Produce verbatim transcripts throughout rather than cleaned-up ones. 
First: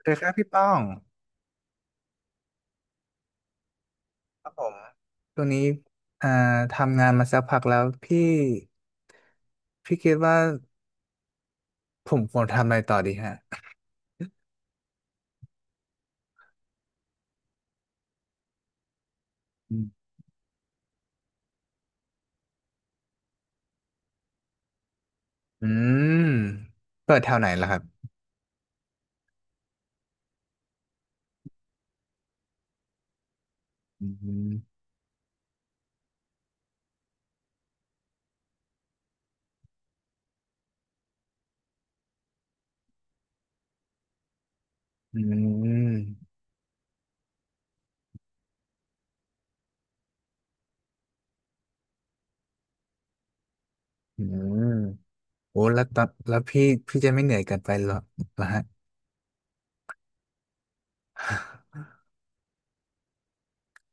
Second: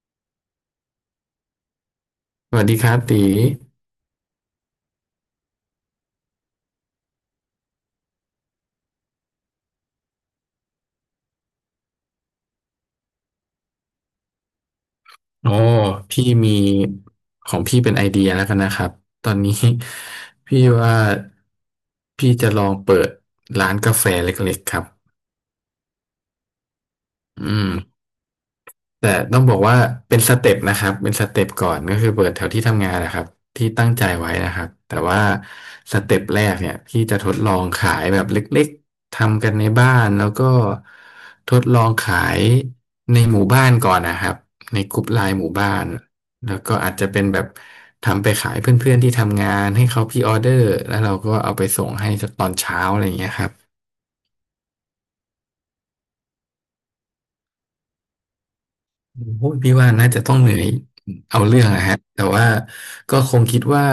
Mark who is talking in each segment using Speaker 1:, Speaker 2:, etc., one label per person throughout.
Speaker 1: เคยครับพี่ป้อง
Speaker 2: สวัสดีครับตี
Speaker 1: ครับผมตัวนี้อ่าทำงานมาสักพักแล้วพี่พี่คิดว่าผมควรทำอะไรต่อดีฮะ
Speaker 2: โอ้พี่มีของพี่เป็นไอเดียแล้วกันนะครับ ตอนนี้
Speaker 1: อืม
Speaker 2: พี่ว่าพี่จะลองเปิดร้านกาแฟเล็กๆครับ
Speaker 1: อืมเปิดแถว
Speaker 2: อื
Speaker 1: ไหนล่ะ
Speaker 2: ม
Speaker 1: ครับ
Speaker 2: แต่ต้องบอกว่าเป็นสเต็ปนะครับเป็นสเต็ปก่อนก็คือเปิดแถวที่ทำงานนะครับที่ตั้งใจ
Speaker 1: อื
Speaker 2: ไว้นะครับ
Speaker 1: ม
Speaker 2: แต่ว่าสเต็ปแรกเนี่ยพี่จะทดลองขายแบบเล็กๆทำกันในบ้านแล้วก็ทดลองขายในหมู่บ้านก่อนนะครับในกลุ่ม
Speaker 1: อื
Speaker 2: ไลน์หมู่บ้าน
Speaker 1: ม
Speaker 2: แล้วก็อาจจะเป็นแบบทำไปขายเพื่อนๆที่ทำงานให้เขาพรีออเดอร์แล้วเราก็เอาไปส่งให้ตอนเช้าอะไรอย่างเงี้ยครับ
Speaker 1: อืม โอ้แล้วตอนแล้วพี่พี่จะไม่เหนื่อยเกินไปหรอเหรอฮะ
Speaker 2: พพี่ว่าน่าจะต้องเหนื่อยเอาเรื่องนะ ฮะแต่ว่าก็คงคิดว่า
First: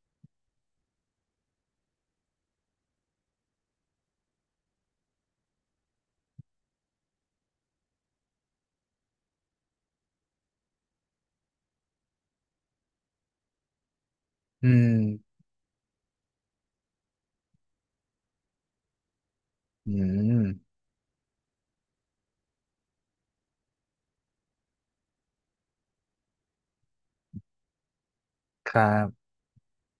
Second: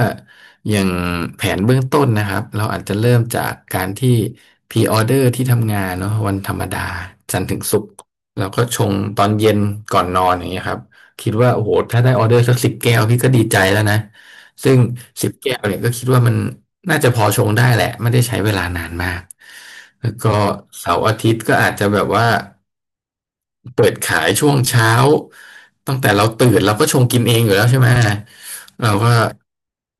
Speaker 2: อย่างแผนเบื้องต้นนะครับเราอาจจะเริ่มจากการที่พรีออเดอร์ที่ทำงานเนาะวันธรรมดาจันทร์ถึงศุกร์เราก็ชงตอนเย็นก่อนนอนอย่างเงี้ยครับคิดว่าโอ้โหถ้าได้ออเดอร์สักสิบแก้วพี่ก็ดีใจแล้วนะ
Speaker 1: อื
Speaker 2: ซึ่งสิบ
Speaker 1: ม
Speaker 2: แก้วเนี่ยก็คิดว่ามันน่าจะพอชงได้แหละไม่ได้ใช้เวลานานมาก
Speaker 1: อื
Speaker 2: แล้วก็
Speaker 1: ม
Speaker 2: เสาร์อาทิตย์ก็อาจจะแบบว่าเปิดขายช่วงเช้าตั้งแต่เราตื่นเราก็ชงกินเองอยู่แล้วใช่ไหม
Speaker 1: ครั
Speaker 2: เราก็
Speaker 1: บ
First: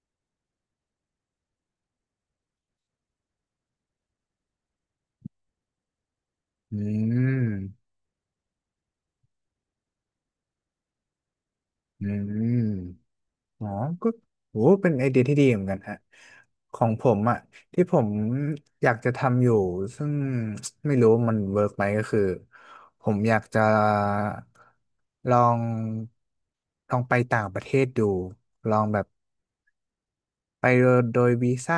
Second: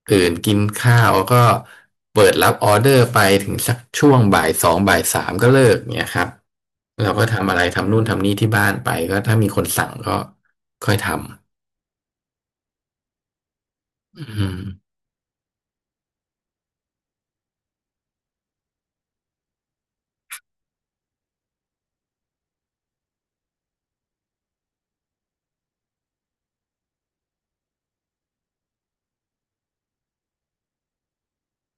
Speaker 2: ตื่นกินข้าวแล้วก็เปิดรับออเดอร์ไปถึงสักช่วงบ่ายสองบ่ายสามก็เลิกเนี่ยครับ
Speaker 1: อื
Speaker 2: เราก็ทำอะไร
Speaker 1: ม
Speaker 2: ทำนู่นทำนี่ที่บ้านไปก็ถ้ามีคนสั่งก็ค่อยท
Speaker 1: อืม อ๋อก็
Speaker 2: ำอื
Speaker 1: โห
Speaker 2: ม
Speaker 1: เป็นไอเดียที่ดีเหมือนกันฮะของผมอ่ะ ที่ผมอยากจะทำอยู่ ซึ่งไม่รู้มันเวิร์กไหมก็คือ ผมอยากจะลอง ลองไปต่างประเทศดู ลองแบบไปโดยวีซ่า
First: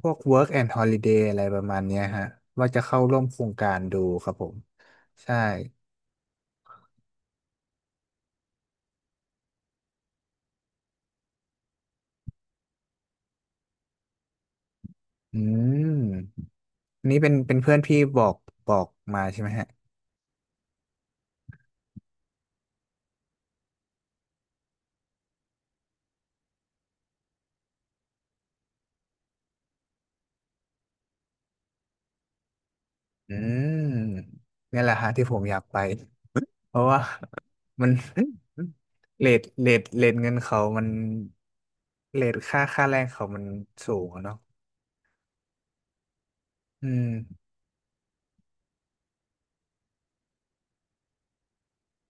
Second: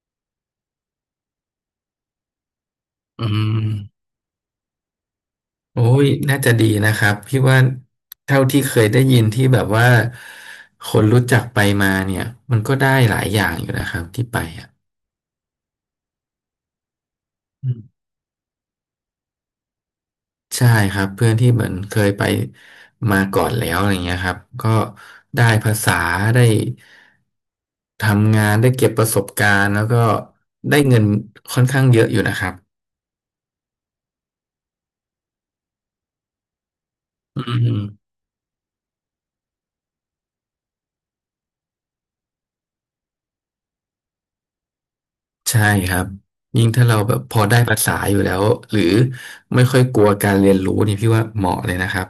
Speaker 1: พวก work and holiday อะไรประมาณเนี้ยฮะว่าจะเข้าร่วม
Speaker 2: อื
Speaker 1: โครงการดู
Speaker 2: ม
Speaker 1: ครับผม ใช่
Speaker 2: โอ้ยน่าจะดีนะครับพี่ว่าเท่าที่เคยได้ยินที่แบบว่าคนรู้จักไปมาเนี่ยมันก็ได้หลายอย่างอยู่นะครับที่ไปอ่ะ
Speaker 1: อืม นี่เป็นเป็น
Speaker 2: อื
Speaker 1: เพื่อนพี่
Speaker 2: ม
Speaker 1: บอกบอกมาใช่ไหมฮะ
Speaker 2: ใช่ครับเพื่อนที่เหมือนเคยไปมาก่อนแล้วอะไรเงี้ยครับก็ได้ภาษาได้ทำงานได้เก็บประสบการณ์แล้วก็ได้เงินค่อนข้างเยอะอยู่นะครับ
Speaker 1: อืมนี่แหละฮะที่ผมอยากไปเพราะว่า
Speaker 2: อื
Speaker 1: มัน
Speaker 2: ม
Speaker 1: เรทเรทเรทเงินเขามันเรทค่าค่าแรงเขามันสูงอะเนาะ
Speaker 2: ใช่ครับยิ่งถ้า
Speaker 1: อื
Speaker 2: เรา
Speaker 1: ม
Speaker 2: แบบพอได้ภาษาอยู่แล้วหรือไม่ค่อยกลัวการเรียนรู้นี่พี่ว่าเหมาะเลยนะครับ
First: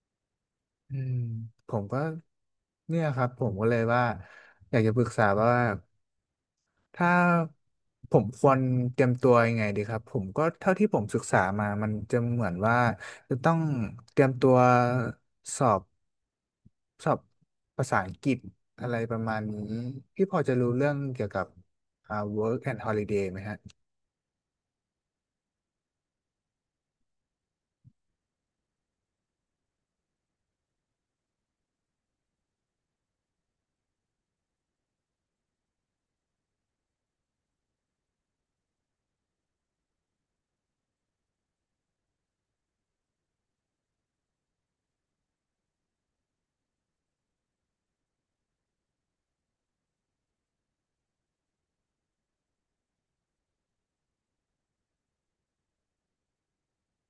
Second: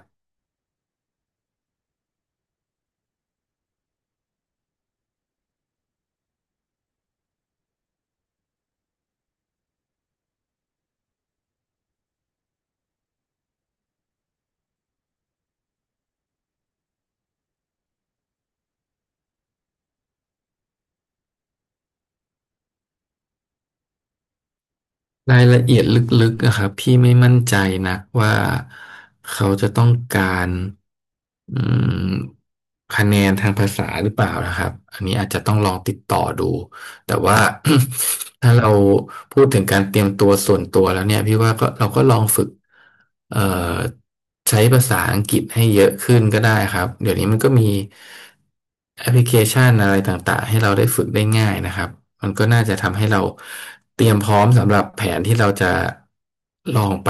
Speaker 1: อืมผมก็เนี่ยครับผมก็เลยว่าอยากจะปรึกษาว่าถ้าผมควรเตรียมตัวยังไงดีครับผมก็เท่าที่ผมศึกษามามันจะเหมือนว่าจะต้องเตรียมตัวสอบ สอบภาษาอังกฤษอะไรประมาณนี้พี่พอจะรู้เรื่องเกี่ยวกับอ่า work and holiday ไหมฮะ
Speaker 2: รายละเอียดลึกๆอะครับพี่ไม่มั่นใจนะว่าเขาจะต้องการอืมคะแนนทางภาษาหรือเปล่านะครับอันนี้อาจจะต้องลองติดต่อดู แต่ว่า ถ้าเราพูดถึงการเตรียมตัวส่วนตัวแล้วเนี่ยพี่ว่าก็เราก็ลองฝึกเอ่อใช้ภาษาอังกฤษให้เยอะขึ้นก็ได้ครับเดี๋ยวนี้มันก็มีแอปพลิเคชันอะไรต่างๆให้เราได้ฝึกได้ง่ายนะครับมันก็น่าจะทำให้เราเตรียมพร้อมสำหรับแผนที่เราจะลองไป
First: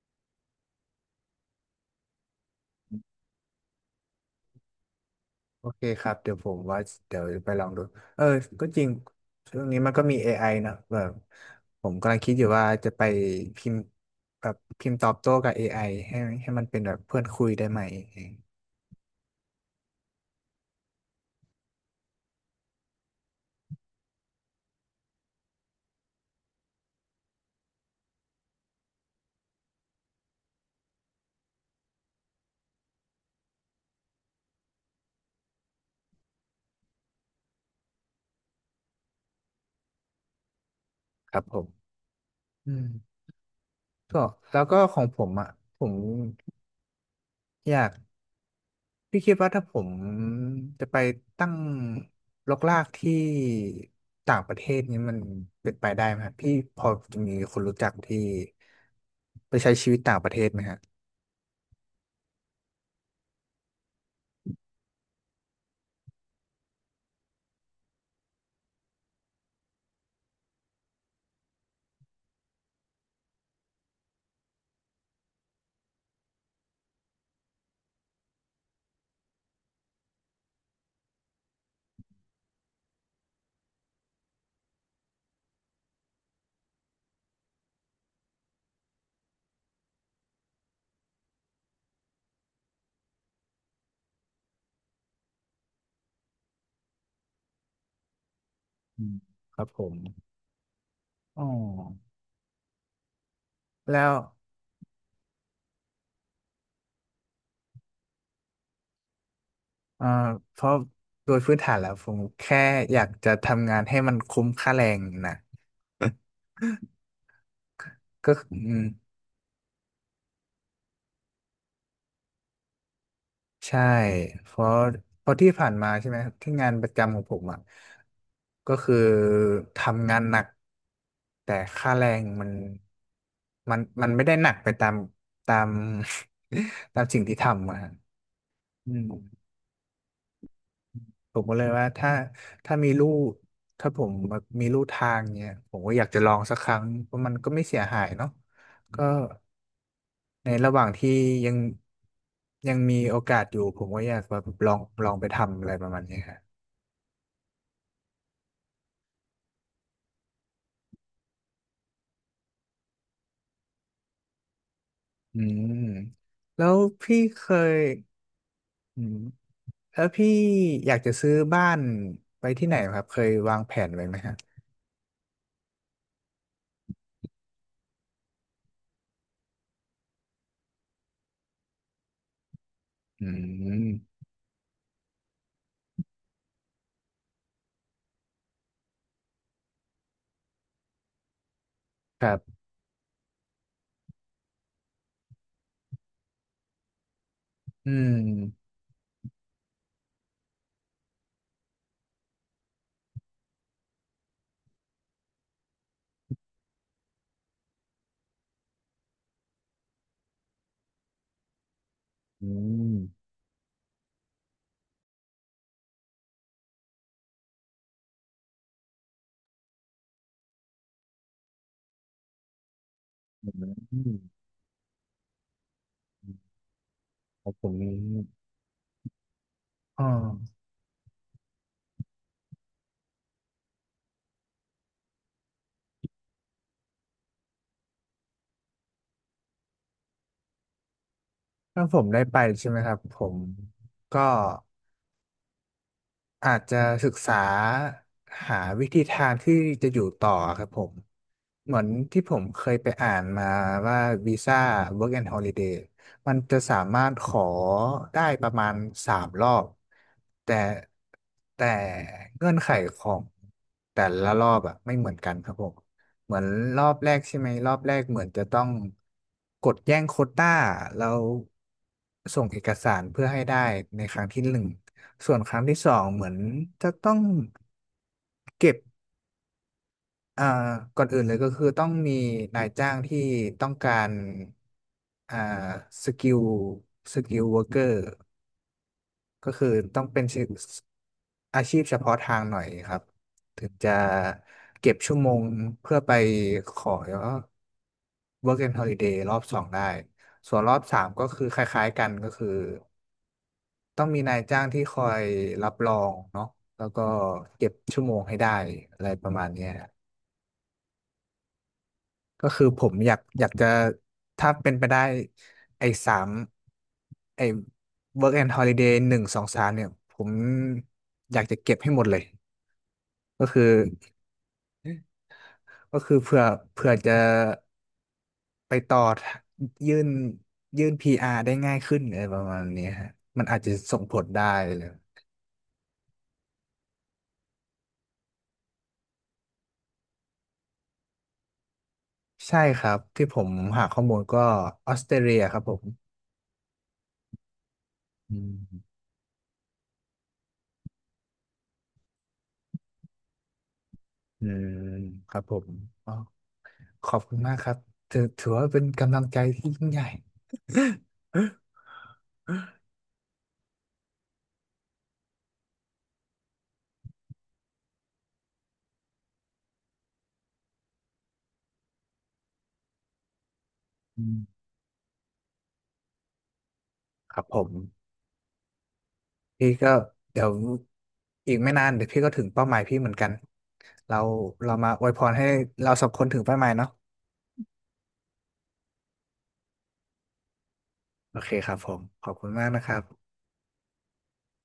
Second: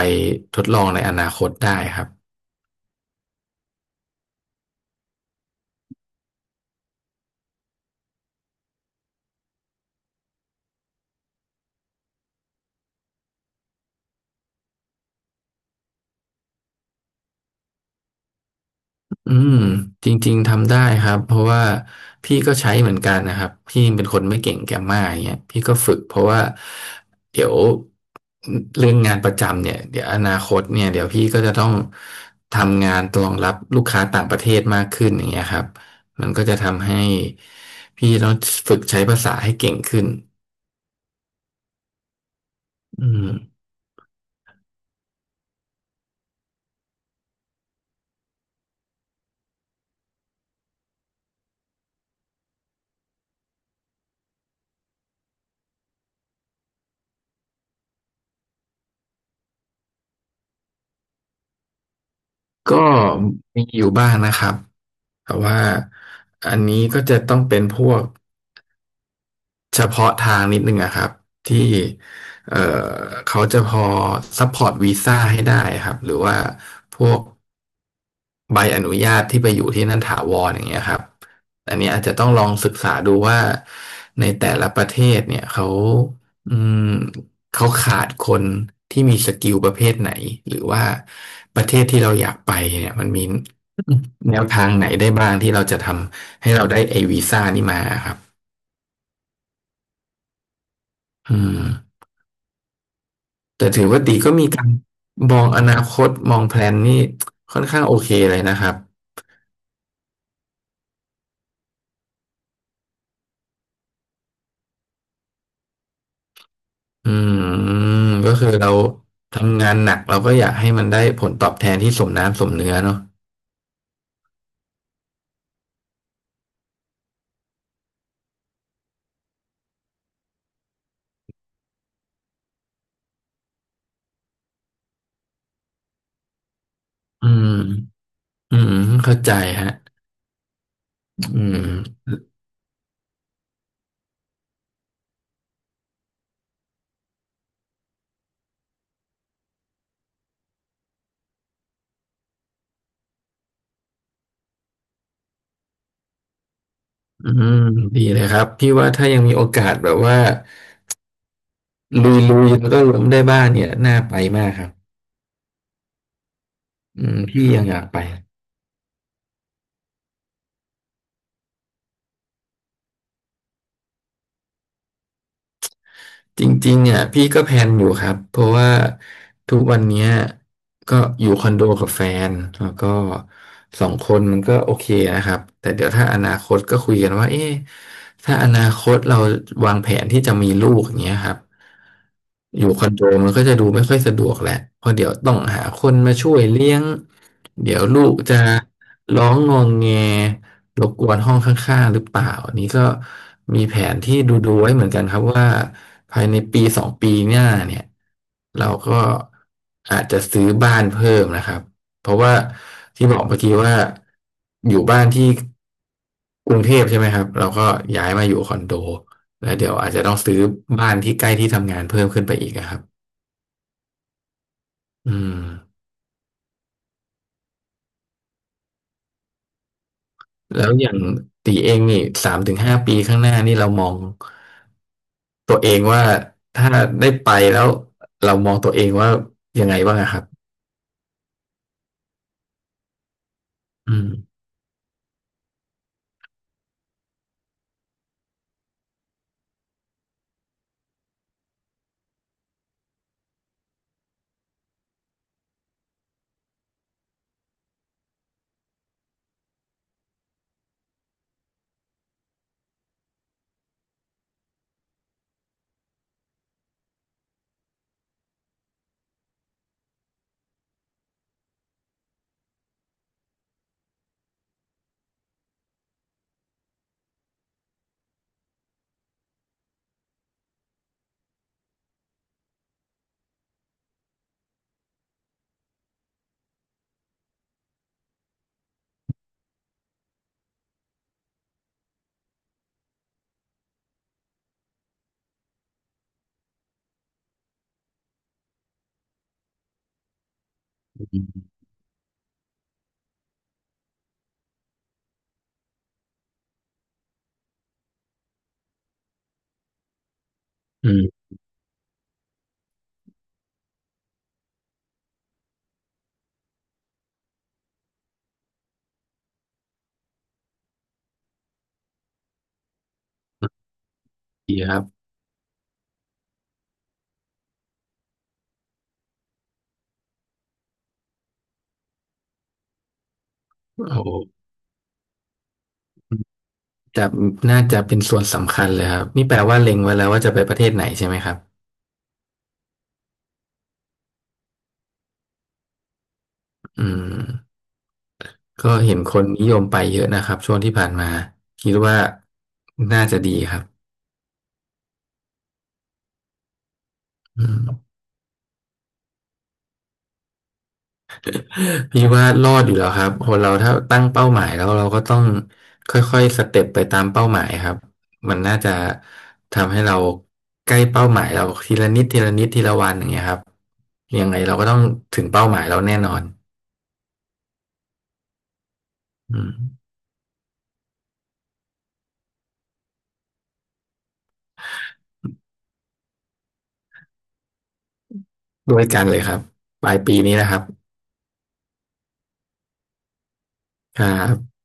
Speaker 2: ทดลองในอนาคตได้ครับ
Speaker 1: โอเคครับเดี๋ยวผมว่าเดี๋ยวไปลองดูเออก็จริงช่วงนี้มันก็มี เอ ไอ นะแบบผมกำลังคิดอยู่ว่าจะไปพิมพ์แบบพิมพ์ตอบโต้กับ เอ ไอ ให้ให้มันเป็นแบบเพื่อนคุยได้ไหม
Speaker 2: อืมจริงๆทำได้ครับเพราะว่าพี่ก็ใช้เหมือนกันนะครับพี่เป็นคนไม่เก่งแกมมาอย่างเงี้ยพี่ก็ฝึกเพราะว่าเดี๋ยวเรื่องงานประจำเนี่ยเดี๋ยวอนาคตเนี่ยเดี๋ยวพี่ก็จะต้องทำงานรองรับลูกค้าต่างประเทศมากขึ้นอย่างเงี้ยครับมันก็จะทำให้พี่ต้องฝึกใช้ภาษาให้เก่งขึ้น
Speaker 1: ครับผมอืม
Speaker 2: อืม
Speaker 1: ก็แล้วก็ของผมอ่ะผมอยาก พี่คิดว่าถ้าผมจะไปตั้งรกรากที่ต่างประเทศนี้มันเป็นไปได้ไหมครับพี่พอจะมีคนรู้จักที่ไปใช้ชีวิตต่างประเทศไหมฮะ
Speaker 2: ก็มีอยู่บ้างนะครับแต่ว่าอันนี้ก็จะต้องเป็นพวก เฉพาะทางนิดนึงอะครับที่เอ่อเขาจะพอซัพพอร์ตวีซ่าให้ได้ครับหรือว่าพวกใบอนุญาตที่ไปอยู่ที่นั่นถาวรอย่างเงี้ยครับอันนี้อาจจะต้องลองศึกษาดูว่าในแต่ละประเทศเนี่ยเขาอืมเขาขาดคนที่มีสกิลประเภทไหนหรือว่าประเทศที่เราอยากไปเนี่ยมันมีแนวทางไหนได้บ้างที่เราจะทำให้เราได้ไอวีซ่านี่มาครับ
Speaker 1: อืมครับผม
Speaker 2: อื
Speaker 1: อ๋อ
Speaker 2: ม แต่ถือ
Speaker 1: แล้
Speaker 2: ว่า
Speaker 1: ว
Speaker 2: ตีก็มีการมองอนาคตมองแพลนนี่ค่อนข้างโอเคเลยนะครับ
Speaker 1: เอ่อเพราะโดยพื้นฐานแล้วผมแค่อยากจะทำงานให้มันคุ้มค่าแรงนะ
Speaker 2: อืม
Speaker 1: ก็
Speaker 2: ก็คือ
Speaker 1: อื
Speaker 2: เรา
Speaker 1: ม
Speaker 2: ทำงานหนักเราก็อยากให้มันได้ผลตอบแทนที่สมน้ำสมเนื้อเนาะ
Speaker 1: ใช่ เพราะเพราะที่ผ่านมาใช่ไหมที่งานประจำของผมอ่ะก็คือทำงานหนัก แต่ค่าแรงมันมันมันไม่ได้หนักไปตาม ตาม ตามสิ่ง
Speaker 2: อื
Speaker 1: ที่ทำอ่ะฮะ
Speaker 2: มอืม
Speaker 1: อืม
Speaker 2: เข้าใจฮะ
Speaker 1: ผม
Speaker 2: อื
Speaker 1: ก็เลยว่า
Speaker 2: ม
Speaker 1: ถ้าถ้ามีลู่ถ้าผมมีลู่ทางเนี่ยผมก็อยากจะลองสักครั้ง เพราะมันก็ไม่เสียหายเนาะก็ในระหว่างที่ยัง ยังมีโอกาสอยู่ ผมก็อยากแบบลองลองไปทำอะไรประมาณนี้ครับ
Speaker 2: อืมดีเลยครับพี่ว่าถ้ายังมีโอกาสแบบว่าลุยๆแล้วก็ล้มได้บ้างเนี่ยน่าไปมากครับ
Speaker 1: อืมแล้ว
Speaker 2: อืม
Speaker 1: พี่เค
Speaker 2: พี่ยังอ
Speaker 1: ย
Speaker 2: ยากไป
Speaker 1: อืมแล้วพี่อยากจะซื้อบ้านไปที่ไหนครับเคยวางแผนไว้ไหมฮะ
Speaker 2: จริงๆอ่ะพี่ก็แพลนอยู่ครับเพราะว่าทุกวันเนี้ยก็อยู่คอนโดกับแฟนแล้วก็
Speaker 1: อื
Speaker 2: สองค
Speaker 1: ม
Speaker 2: นมันก็โอเคนะครับแต่เดี๋ยวถ้าอนาคตก็คุยกันว่าเอ๊ะถ้าอนาคตเราวางแผนที่จะมีลูกอย่างเงี้ยครับ
Speaker 1: ครับ
Speaker 2: อยู่คอนโดมันก็จะดูไม่ค่อยสะดวกแหละเพราะเดี๋ยวต้องหาคนมาช่วยเลี้ยงเดี๋ยว
Speaker 1: อื
Speaker 2: ลูกจะ
Speaker 1: ม
Speaker 2: ร้องงองแงรบกวนห้องข้างๆหรือเปล่าอันนี้ก็มีแผนที่ดูๆไว้เหมือนกันครับว่าภายในปีสองปีหน้าเนี่ยเราก็อาจจะซื้อบ้านเพิ่มนะครับเพราะว่า
Speaker 1: อื
Speaker 2: ที่บอก
Speaker 1: ม
Speaker 2: เมื่อกี้ว่าอยู่บ้านที่กรุงเทพใช่ไหมครับเราก็ย้ายมาอยู่คอนโดแล้วเดี๋ยวอาจจะต้องซื้อบ้านที่ใกล้ที่ทำงานเพิ่มขึ้นไปอีกอะครับ
Speaker 1: อืม
Speaker 2: อืม
Speaker 1: ครับผมอ๋อ
Speaker 2: แล้วอย่างตีเองนี่สามถึงห้าปีข้างหน้านี่เรามองตัวเองว่าถ้าได้ไปแล้วเรามองตัวเองว่ายังไงบ้างอะครับ
Speaker 1: ถ้าผมได้ไปใช่ไหมครับผม
Speaker 2: อืม
Speaker 1: ก็ อาจจะศึกษาหาวิธีทางที่จะอยู่ต่อครับผมเหมือนที่ผมเคยไปอ่านมาว่าวีซ่า Work and Holiday มันจะสามารถขอได้ประมาณสามรอบแต่แต่เงื่อนไขของแต่ละรอบอะไม่เหมือนกันครับผมเหมือนรอบแรกใช่ไหมรอบแรกเหมือนจะต้องกดแย่งโควต้าแล้วส่งเอกสารเพื่อให้ได้ในครั้งที่หนึ่ง ส่วนครั้งที่สองเหมือนจะต้องเก็บอ่าก่อนอื่นเลยก็คือต้องมีนายจ้างที่ต้องการอ่าสกิลสกิลวอร์เกอร์ก็คือต้องเป็นชื่ออาชีพเฉพาะทางหน่อยครับถึงจะเก็บชั่วโมงเพื่อไปขอ Work and Holiday รอบสองได้ส่วนรอบสามก็คือคล้ายๆกันก็คือ ต้องมีนายจ้างที่คอยรับรองเนาะแล้วก็เก็บชั่วโมงให้ได้อะไรประมาณเนี้ย
Speaker 2: อืม
Speaker 1: ก็คือผมอยากอยากจะถ้าเป็นไปได้ไอ้สามไอ้ work and holiday หนึ่งสองสามเนี่ยผมอยากจะเก็บให้หมดเลยก็คือ
Speaker 2: ดีครับ
Speaker 1: ก็คือเพื่อเพื่อจะไปต่อยื่นยื่น พี อาร์ ได้ง่ายขึ้นอะไรประมาณเนี้ยฮะมันอาจจะส่
Speaker 2: โอ้
Speaker 1: ง
Speaker 2: โห
Speaker 1: ผลได้เลย
Speaker 2: จะน่าจะเป็นส่วนสำคัญเลยครับนี่แปลว่าเล็งไว้แล้วว่าจะไปประเทศไหนใช่ไหมครับ
Speaker 1: ใช่ครับที่ผมหาข้อมูลก็ออสเตรเลียครับผม
Speaker 2: อืม
Speaker 1: อื
Speaker 2: ก็เห็
Speaker 1: ม
Speaker 2: นคนนิยมไปเยอะนะครับช่วงที่ผ่านมาคิดว่าน่าจะดีครับ
Speaker 1: อืมครับผมอ๋อขอบคุณ
Speaker 2: อื
Speaker 1: มากครับ
Speaker 2: ม
Speaker 1: ถือถือว่าเป็นกำลังใจที่ยิ่งใหญ่อ
Speaker 2: พี่ว่ารอดอยู่แล้วครับคนเราถ้าตั้งเป้าหมายแล้วเราก็ต้องค่อยๆสเต็ปไปตามเป้าหมายครับมันน่าจะทำให้เราใกล้เป้าหมายเราทีละนิดทีละนิดทีละวันอย่างเงี้ยครับ
Speaker 1: ื
Speaker 2: ยังไงเรา
Speaker 1: ม
Speaker 2: ก็ต้องถึงเป้าหมายเราแน่นอน
Speaker 1: ครับผม
Speaker 2: อืม
Speaker 1: พี่ก็เดี๋ยวอีกไม่นานเดี๋ยวพี่ก็ถึงเป้าหมายพี่เหมือนกันเราเรามาอวยพรให้เราสองคนถึงเป้าหมายเนาะ
Speaker 2: ด้วยกันเลยครับปลายปีนี้นะครับ
Speaker 1: โอเคครับผมขอบคุณมากนะครับ
Speaker 2: ครับ